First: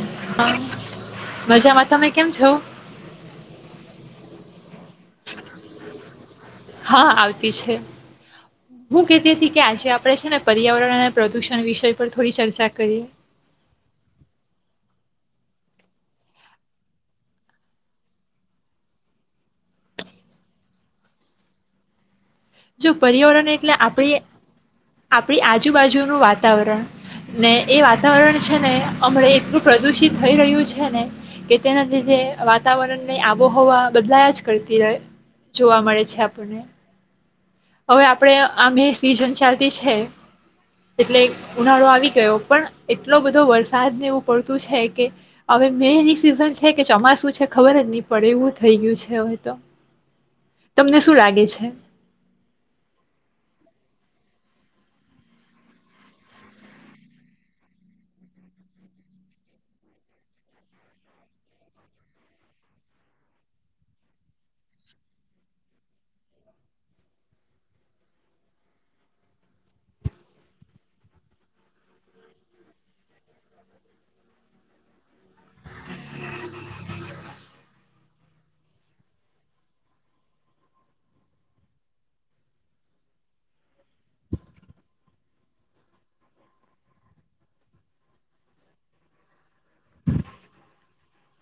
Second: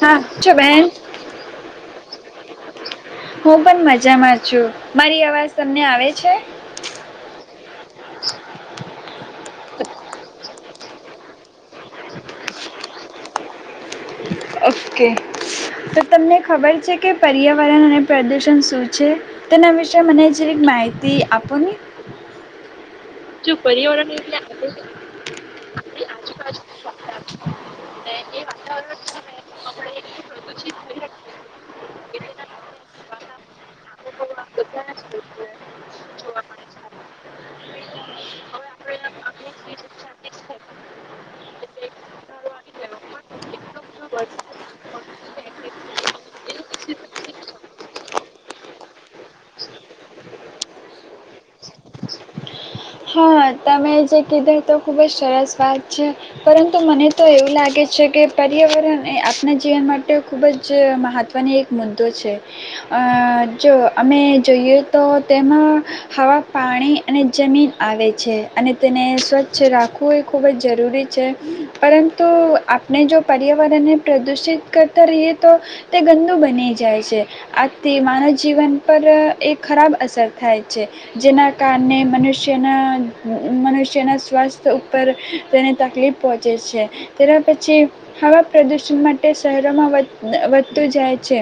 હા છો બેન મજામાં તમે કેમ છો હું પણ મજા. જમા છું મારી અવાજ તમને આવે છે. હા આવતી છે હું કેતી હતી કે આજે આ આપરે છે ને પર્યાવરણ અને પ્રદૂષણ વિષય પર થોડી ચર્ચા કરીએ. ઓકે તો તમને ખબર છે કે પર્યાવરણ અને પ્રદુષણ શું છે તેના વિશે મને ઝેરીક માહિતી આપો ને. જો પર્યાવરણ એટલે આપડી આપણી આજુબાજુનું વાતાવરણ ને એ વાતાવરણ છે ને હમણે એટલું પ્રદુષિત થઈ રહ્યું છે ને કે તેના લીધે વાતાવરણ ની આબોહવા બદલાયા જ. કરતી રહે જોવા મળે છે આપ હવે આપડે આમે સીઝન ચાલતી છે. એટલે ઉનાળો આવી ગયો પણ એટલો બધો વરસાદને એવું પડતું છે કે હવે મેની સિઝન છે કે ચોમાસું છે ખબર જ નહી પડે એવું થઈ ગયું છે હવે તો તમને શું લાગે છે? હા, તમે જે કીધું તો ખૂબ જ સરસ વાત છે પરંતુ મને તો એવું લાગે છે કે પર્યાવરણ એ આપણા જીવન માટે ખૂબ જ મહત્ત્વની એક મુદ્દો છે અ જો અમે જોઈએ તો તેમાં હવા, પાણી અને જમીન. આવે છે અને તેને સ્વચ્છ રાખવું એ ખૂબ જ જરૂરી છે પરંતુ આપણે જો પર્યાવરણને પ્રદૂષિત કરતા રહીએ તો તે ગંદુ બની જાય છે આથી માનવ જીવન પર એ ખરાબ અસર થાય છે જેના કારણે મનુષ્ જેના મનુષ્યના સ્વાસ્થ્ય ઉપર તેને તકલીફ પહોંચે છે તેના પછી હવા પ્રદૂષણ માટે શહેરોમાં વધતું જાય છે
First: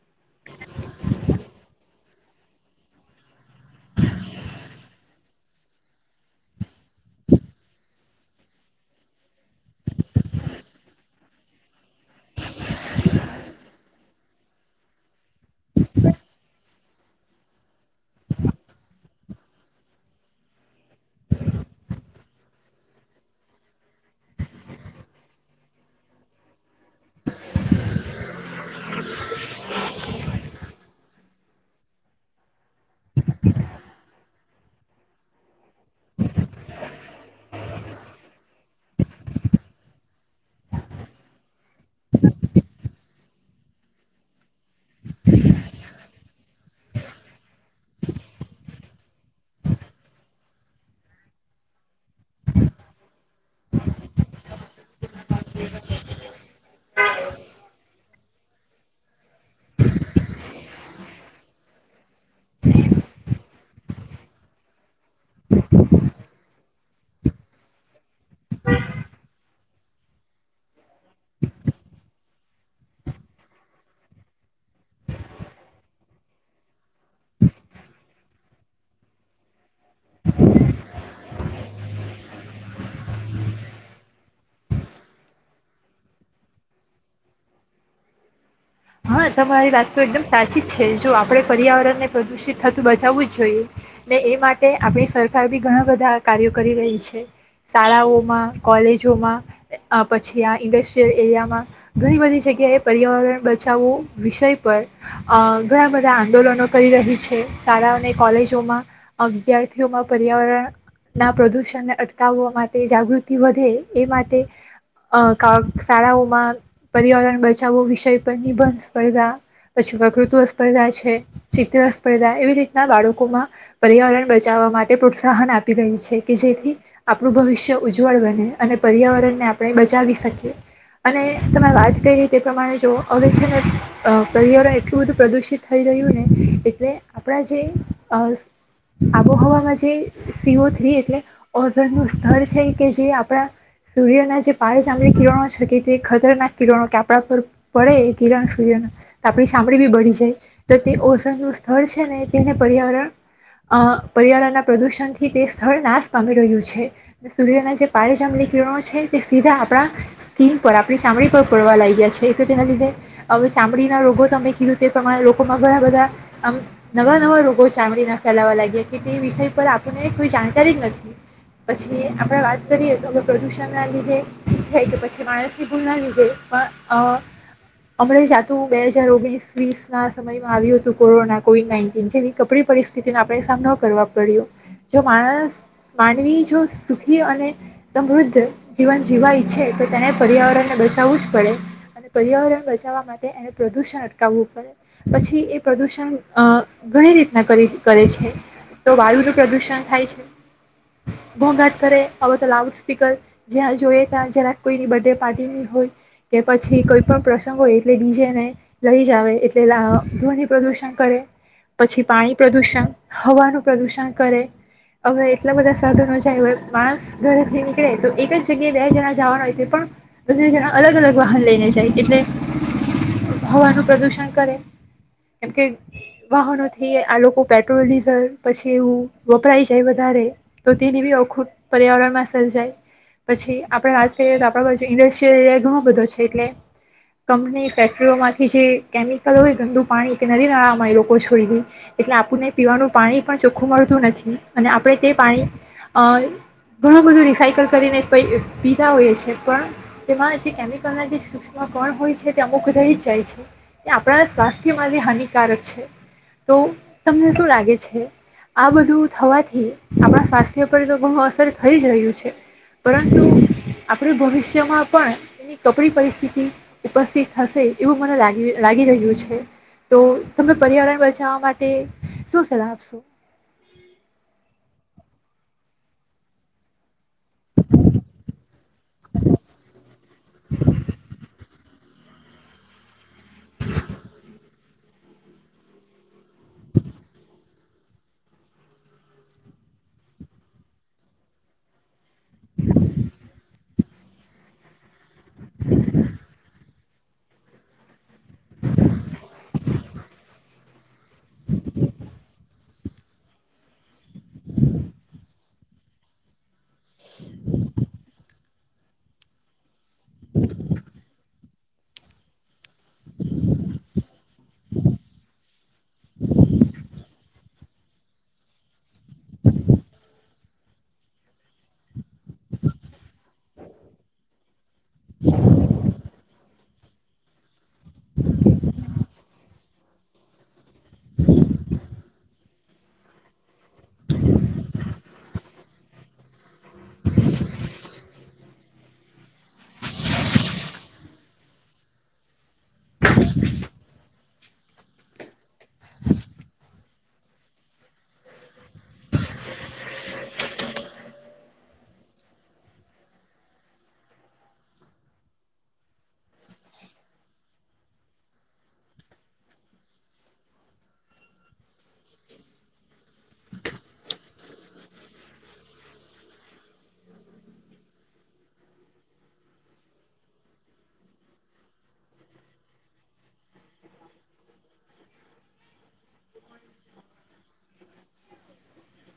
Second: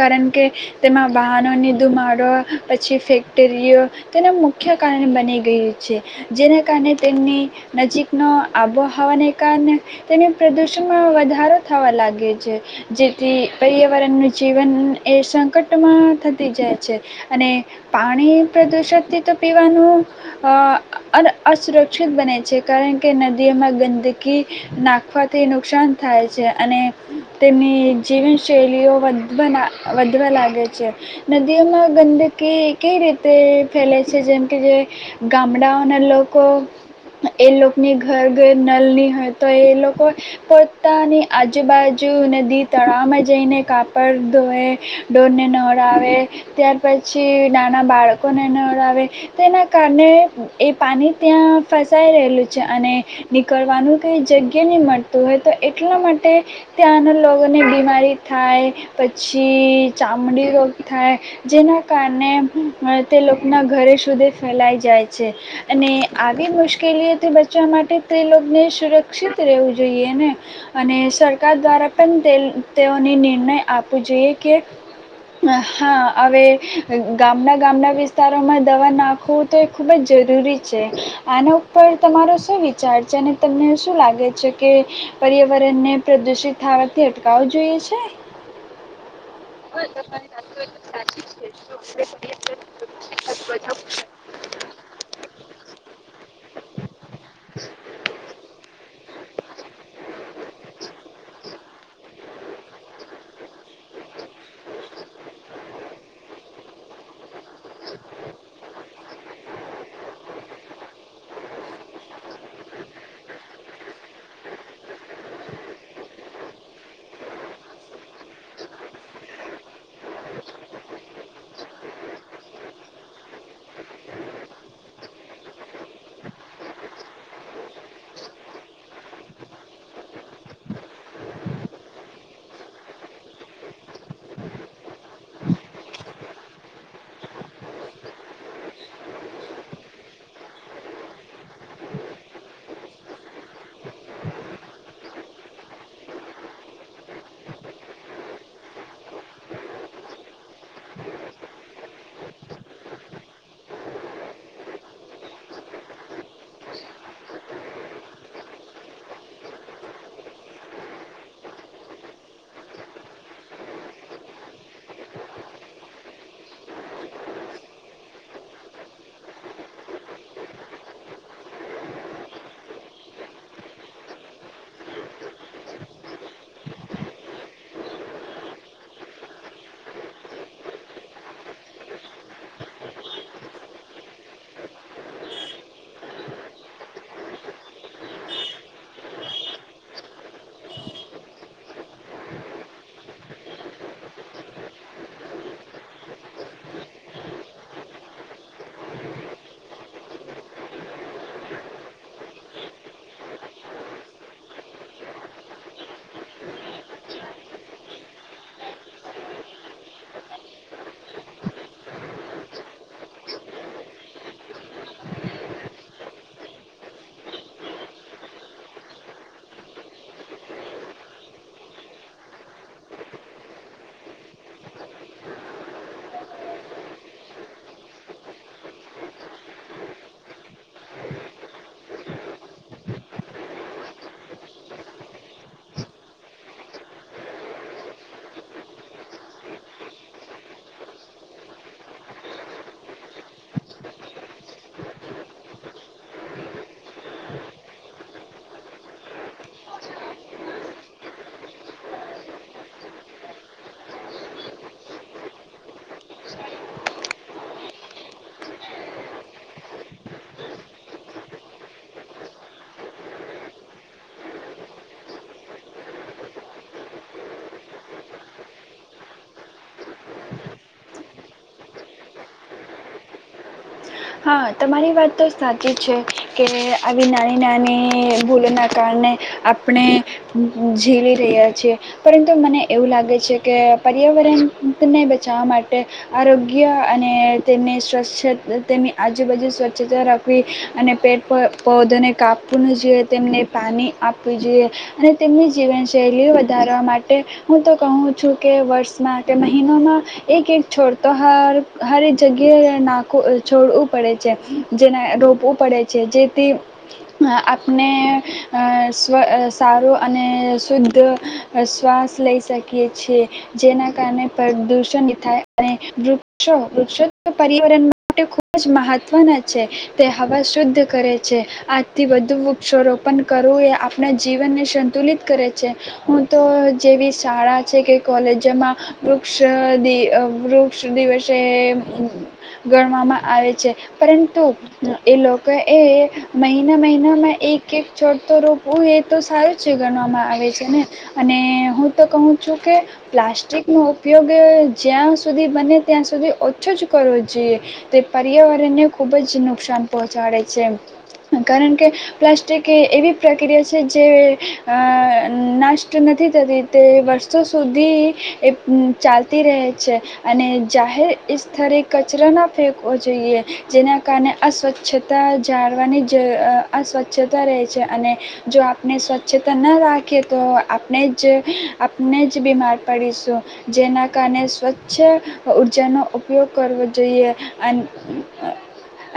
કારણ કે તેમાં વાહનોની ધુમાડો પછી ફેક્ટરીઓ તેના મુખ્ય કારણે બની ગયું છે જેના કારણે તેમની નજીકનો આબોહવાને કારણે તેને પ્રદૂષણમાં વધારો થવા લાગે છે જેથી પર્યાવરણનું જીવન એ સંકટમાં થતી જાય છે અને પાણી પ્રદૂષણથી તો. પીવાનું અ અ અસુરક્ષિત બને છે કારણ કે નદીઓમાં ગંદકી નાખવાથી નુકસાન થાય છે અને. તેમ્ની જીવન ચેલીઓ વધવના વધવા લાગે છે. નદીઓમાં ગંદકી કઈ રીતે ફેલે? છે જેમ કે જે ગામડાઓના લોકો એ લોકની ઘર ઘ નાલ્લી હોય તો એ લોકો પોતાની આજુબાજુ નદી તળાવમાં જઈને કાપડ ધોવે, ઢોરને નવરાવે ત્યાર પછી નાના બાળકોને નવરા વે તેના કારણે એ પાણી ત્યાં ફસાઈ રહેલું છે. અને નીકળવાનું કંઈ જગ્યા નહીં મળ તું હોય તો એટલા માટે ત્યાંના લોકોને બીમારી થાય. પછી ચામડી રોગ થાય જેના કારણે તે લોકોના ઘરે સુધે ફેલાઈ જાય. છે. અને આવી મુશ કેલીઓથી બચવા માટે તેને લોકને સુરક્ષિત રહેવું જોઈએ ને અને સરકાર દ્વારા પણ તેલ તેઓને નિર્ણય આપવો જોઈએ કે હા હવે ગામના ગામના વિસ્તાર માં દવા નાખો. તો એ ખૂબ જ જરૂરી છે. આના ઉપર તમારો શું વિચાર છે? અને તમને શું લાગે છે કે પર્યાવરણને પ્રદુષિત થાવાથી અટકાવું જોઈએ છે? હા તમારી વાત તો એકદમ સાચી જ છે. જો આપડે પર્યાવરણ ને પ્રદુષિત થતું બચાવુ જ જોઈએ ને એ માટે આપણી સરકાર બી ઘણા બધા કાર્યો કરી રહી છે. શાળાઓમાં કોલ કોલેજોમાં અ-પછી આ ઇન્ડસ્ટ્રીયલ એરિયામાં ઘણી બધી જગ્યાએ પર્યાવરણ બ ચાવો વિષય પર અ ઘણા બધા આંદોલનો કરી રહી છે. શાળાઓ અને કોલેજોમાં વિદ્યાર્થીઓમાં પર્યાવરણ ના પ્રદુષણને અટકાવવા માટે જાગૃતિ વધે એ માટે અ શાળાઓમાં પર્યાવરણ બચાવો વિષય [unintelligible] નિબંધ સ્પર્ધા પછી, પ્રકૃતિવ સ્પર્ધા છે. ચિત્ર સ્પર્ધા એવી રીતના બાળકોમાં પર્યાવરણ બચાવવા માટે પ્રોત્સાહન આપી રહી છે કે જેથી આપણું ભવિષ્ય ઉજ્જવળ બને અને પર્યાવરણને આપણે બચાવી શકીએ. અને તમે વાત કરી તે પ્રમાણે જો અવે છે ને અ પર્યાવરણ એટલું બધું પ્રદુષિત થઈ રહ્યું ને એટલે આપણા જે અસ આબોહવામાં જે સી ઓ થ્રી એટલે ઓઝણનું સ્થળ છે કે જે આપણા સૂર્યના જે પાાર જામલી કિરણો છે કે તે ખતરનાક કિરણો કે આપણા પર પડે એ કિરણ સૂર્યના તો આપણી ચામડી બી બળી જાય તો તે ઓઝનનું સ્થળ છે ને તેને પર્યાવરણ અ પર્યાવરણના પ્રદૂષણથી તે સ્થળ નાશ પામી રહ્યું છે. સૂર્યના જે પાળેજામલી કિરણો છે તે સીધા આપણા સ્કીન પર આપણી ચામડી પર પડવા લાગ્યા છે. તો તેના લીધે હવે ચામડીના રોગો તમે કીધું તે પ્રમાણે લોકોમાં ઘણા બધા આમ નવા નવા રોગો ચામડીના ફેલાવવા લાગ્યા કે તે વિષય પર આપણને કોઈ જાણકારી જ નથી. પછી આપણે વાત કરીએ તો હવે પ્રદૂષણના લીધે છે કે પછી માણસની ભૂલના લીધે પણ અ [unintelligible] જાતું બે હજાર ઓગણીસ વીસ ના સમયમાં આવ્યું હતું કોરોના કોવિડ નાઈન્ટિન જેવી કપરી પરિસ્થિતિને આપણે સામનો કરવા પડ્યો. જો માણસ માનવી જો સુખી અને સમૃદ્ધ જીવન જીવવા ઈચ્છે તો તેને પર્યાવરણને બચાવવું જ પડે અને પર્યાવરણ બચાવવા માટે એને પ્રદુષણ અટકાવવું પડે. પછી એ પ્રદૂષણ અ ઘણી રીતના કરે છે. તો વાયુનું પ્રદુષણ થાય છે. ઘોઘાટ કરે હવે તો લાઉડ સ્પીકર જ્યાં જોઈએ ત્યાં જરાક કોઈની બડ્ડડે પાર્ટી હોય કે પછી કોઈ પણ પ્રસંગ હોય એટલે ડીજે ને લઈ જાવ એટલે ધોની પ્રદુષણ કરે. પછી પાણી પ્રદુષણ, હવાનું પ્રદુષણ કરે. અવે એટલા બધા સાધનો જાય હોય માણસ ઘરેથી નીકળે તો એક જ જગ્યાએ બે જણા જવાના હોય તે પણ બન્ને જણા અલગ અલગ વાહન લઈને જાય એટલે હવાનું પ્રદુષણ કરે કેમકે વાહનોથી આ લોકો પેટ્રોલ ડીઝલ પછી એવું વપરાઈ જાય વધારે તો તેની બી અખૂટ પર્યાવરણમાં સર્જાય પછી આપડે વાત કરીએ તો આપડા બાજુ ઇન્ડસ્ટ્રીયલ એરીયા ઘણો બધો છે એટલે કંપની ફેક્ટરીઓમાંથી જે કેમિકલ હોય ગંદુ પાણી કે નદી નાળામાં એ લોકો છોડી દે એટલે આપણને પીવાનું પાણી પણ ચોખ્ખું મળતું નથી અને આપણે તે પાણી અ ઘણું બધું રિસાયકલ કરીને પીતા હોઈએ છે પણ તેમાં જે કેમિકલના જે માં કોણ હોય છે તે અમુક રઈ જ જાય છે તે આપણા સ્વાસ્થ્યમાંથી હાનિકારક છે તો તમને ું લાગે છે આ બધું થવાથી આપણા સ્વાસ્થ્ય પર તો ઘણું અસર થઈ જ રહ્યું છે પરંતુ આપણે ભવિષ્યમાં પણ એની કપડી પરિસ્થિતિ ઉપસ્થિત થશે એવું મને લાગી રહ્યું છે તો તમે પર્યાવરણ બચાવવા માટે શું સલાહ આપશો હા તમારી વાત તો સાચી છે કે આવી નાની નાની ભૂલોના કારણે આપણે ઝીલી રહ્યા છીએ પરંતુ મને એવું લાગે છે કે પર્યાવરણને બચાવવા માટે આરોગ્ય અને તેમની સ્વચ્છ તેની આજુબાજુ સ્વચ્છતા રાખવી અને પેટ પૌધોને કાપવુંનું જોઈએ તેમને પાણી આપવી જોઈએ અને તેમની જીવનશૈલી વધારે કરવા માટે હું તો કહું છું કે વર્ષમાં કે મહિનોમાં એક એક છોડ ત્યોહાર દરેક જગ્યા ના કો છોડું પડે છે જેના રોપો. પડે છે જે તે. અ આપણે. અ સારો અને શુદ્ધ શ્વાસ લઈ શકીએ છીએ જેના કારણે પ્રદુષણ થાય અને વૃક્ષો વૃક્ષો પર્યાવરણ. માટે ખૂબ જ મહત્વના છે તે હવા શુદ્ધ કરે છે આજથી વધુ વૃક્ષ રોપણ કરવું એ આપણા જીવનને સંતુલિત કરે છે હું તો જેવી શાળા છે કે કોલેજમાં વૃક્ષ વૃક્ષ દિવસે. ગણવામાં આવે છે પરંતુ એ લોકો એ મહિના મહિનામાં એક એક છોડતો રોપવું એ તો સારું છે ગણવામાં આવે છે ને અને હું તો કહું છું. કે પ્લાસ્ટિક નો ઉપયોગ. ગ જ્યાં સુધી બને ત્યાં સુધી ઓછો જ કરો. તે પર્યાવરણને ખૂબ જ નુકસાન પહોંચાડે છે કારણ કે પ્લાસ્ટિક એ એવી પ્રક્રિયા છે જે નાષ્ટ નથી થતી તે વર્ષો સુધી ચાલતી રહે છે અને જાહેર ઈતરે. કચરો ન ફેંકવો જોઈએ જેના કારણે અસ્વચ્છતા જાળવાની જ અસ્વચ્છતા રહે છે અને જો આપણે સ્વચ્છતા ન રાખીએ તો આપણે જ આપણે જ બીમાર પડીશું જેના કારણે સ્વચ્છ ઉઊર્જાનો ઉપયોગ. કરવો જોઈએ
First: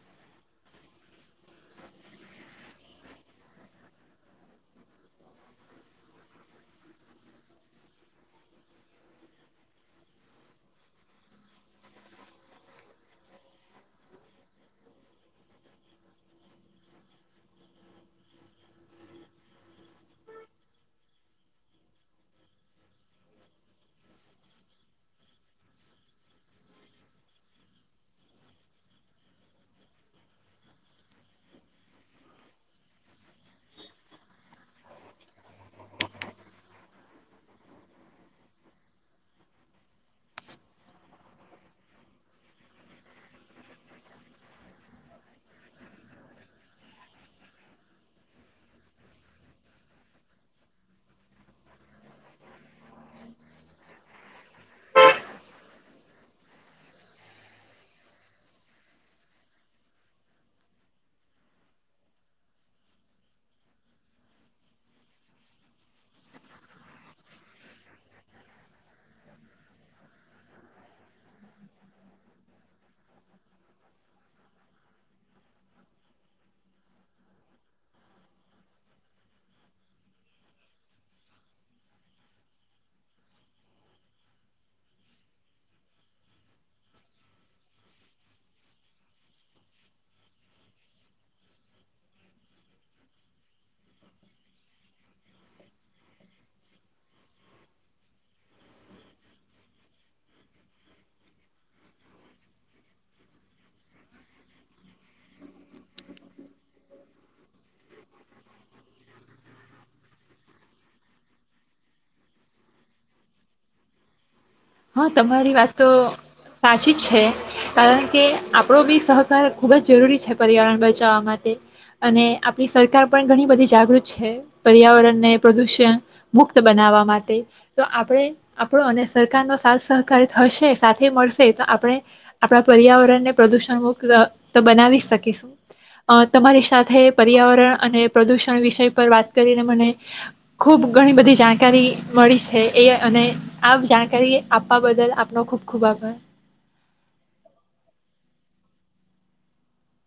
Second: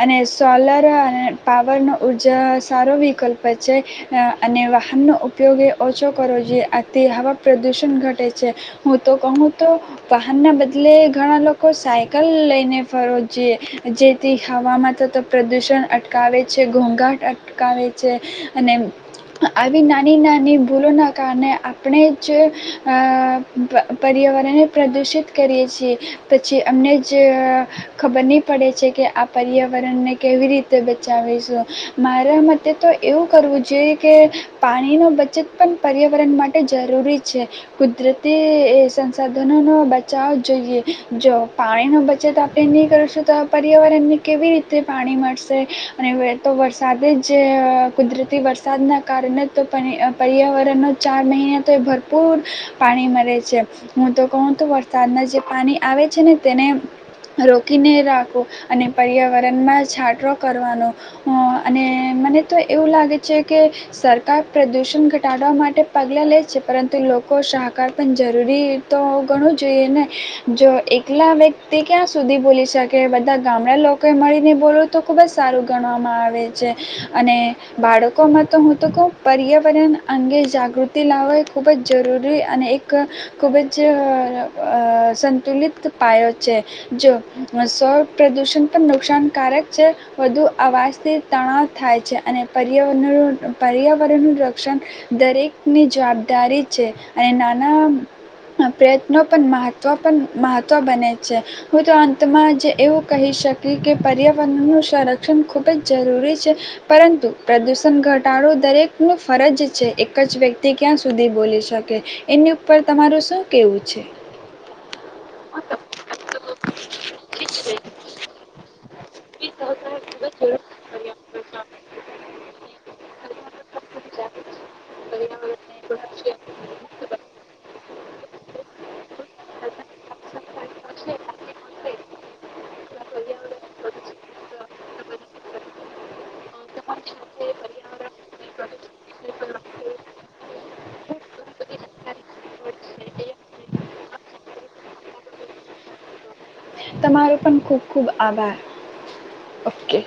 અને સોલર અને પાવરનો ઉર્જા સારો વિકલ્પ છે અને વાહનનો ઉપયોગ એ ઓછો કરવો જોઈએ આથી હવા પ્રદુષણ ઘટે છે હું તો કહું તો વાહનના બદલે ઘણા લોકો સાય. કલ લઈને ફરઈએ જેથી હવામાં થ તો પ્રદૂષણ અટકાવે છે ઘોંઘાટ અટકાવે છે અને આવી નાની નાની ભૂલોના કારણે આપણે જ પર્યાવરણને પ્રદૂષિત કરીએ છીએ પછી. અમને જ ખબર નહીં પડે છે કે આ પર્યાવરણને કેવી રીતે બચાવીશું મારા મતે તો એવું કરવું જોઈએ કે પાણીનો બચત પણ પર્યાવરણ માટે જરૂરી છે કુદરતી સંસાધનોનો બચાવ જોઈએ જો. પાણીનો બચત આપણે નહીં કરશું તો પર્યાવરણને કેવી રીતે પાણી મળશે અને તો વરસાદે જ કુદરતી વરસાદના કારણે તો પર્યાવરણનો ચાર મહિના તો એ ભરપૂર પાણી મળે છે હું તો કહું તો વરસાદના જે પાણી આવે છે ને. તેને રોકીને રાખું અને પર્યાવરણમાં છાંટો કરવાનો અને મને તો એવું લાગે છે કે સરકાર પ્રદૂષણ ઘટાડવા માટે પગલાં લે છે પરંતુ લોકો સહકાર પણ જરૂરી તો ઘણું જોઈએ ને જો એક. કેલા વ્યક્તિ ક્યાં સુધી બોલી શકે બધા ગામડા લોકોએ મળીને બોલવું તો ખૂબ જ સારું ગણવામાં આવે છે અને બાળકોમાં તો હું તો કહું પર્યાવરણ અંગે જાગૃતિ લાવવા એ ખૂબ જ જરૂરી અને એક ખૂબ જ સંતુલિત. જો સ્વ પ્રદુષણ પણ નુકસાનકારક છે વધુ અવાજથી તણાવ થાય છે અને પર પર્યાવરણ ન રક્ષણ દરેકની જવાબદારી છે અને નાના પ્રયત્નો પણ મહત્વ પણ મહ. બને છે હું તો અંતમાં જ એવું કહી શકી કે પર્યાવરણનું સંરક્ષણ ખુબ જ જરૂરી છે પરંતુ પ્રદુષણ ઘટાડો દરેક ન ફરજ છે એક જ વ્યક્તિ ક્યાં સુધી બોલી શકે એની ઉપર તમારું શું કેવું છે. હા. તમારી વાત તો સાચી જ છે કારણ કે આપણો બી સહકાર ખૂબ જ જરૂરી છે પર્યાવરણ બચાવવા માટે અને આપણી સરકાર પણ ઘણી બધી જાગૃત છે પર્યાવરણને પ્રદૂષણ મુક્ત બનાવવા માટે તો આપણે આપણો અને સરકારનો. સહકાર થશે સાથે મળશે તો આપણે આપણા પર્યાવરણને પ્રદુષણ મુક્ત તો બનાવી શકીશું અ તમારી સાથે પર્યાવરણ અને પ્રદુષણ વિષ પર વાત કરીને મને. ખુબ ઘણી બધી જાણકારી મળી છે એ અને આ જાણકારી. આપવા બદલ આપનો ખુબ ખુબ આભાર. તમારો પણ ખૂબ ખૂબ આભાર ઓકે.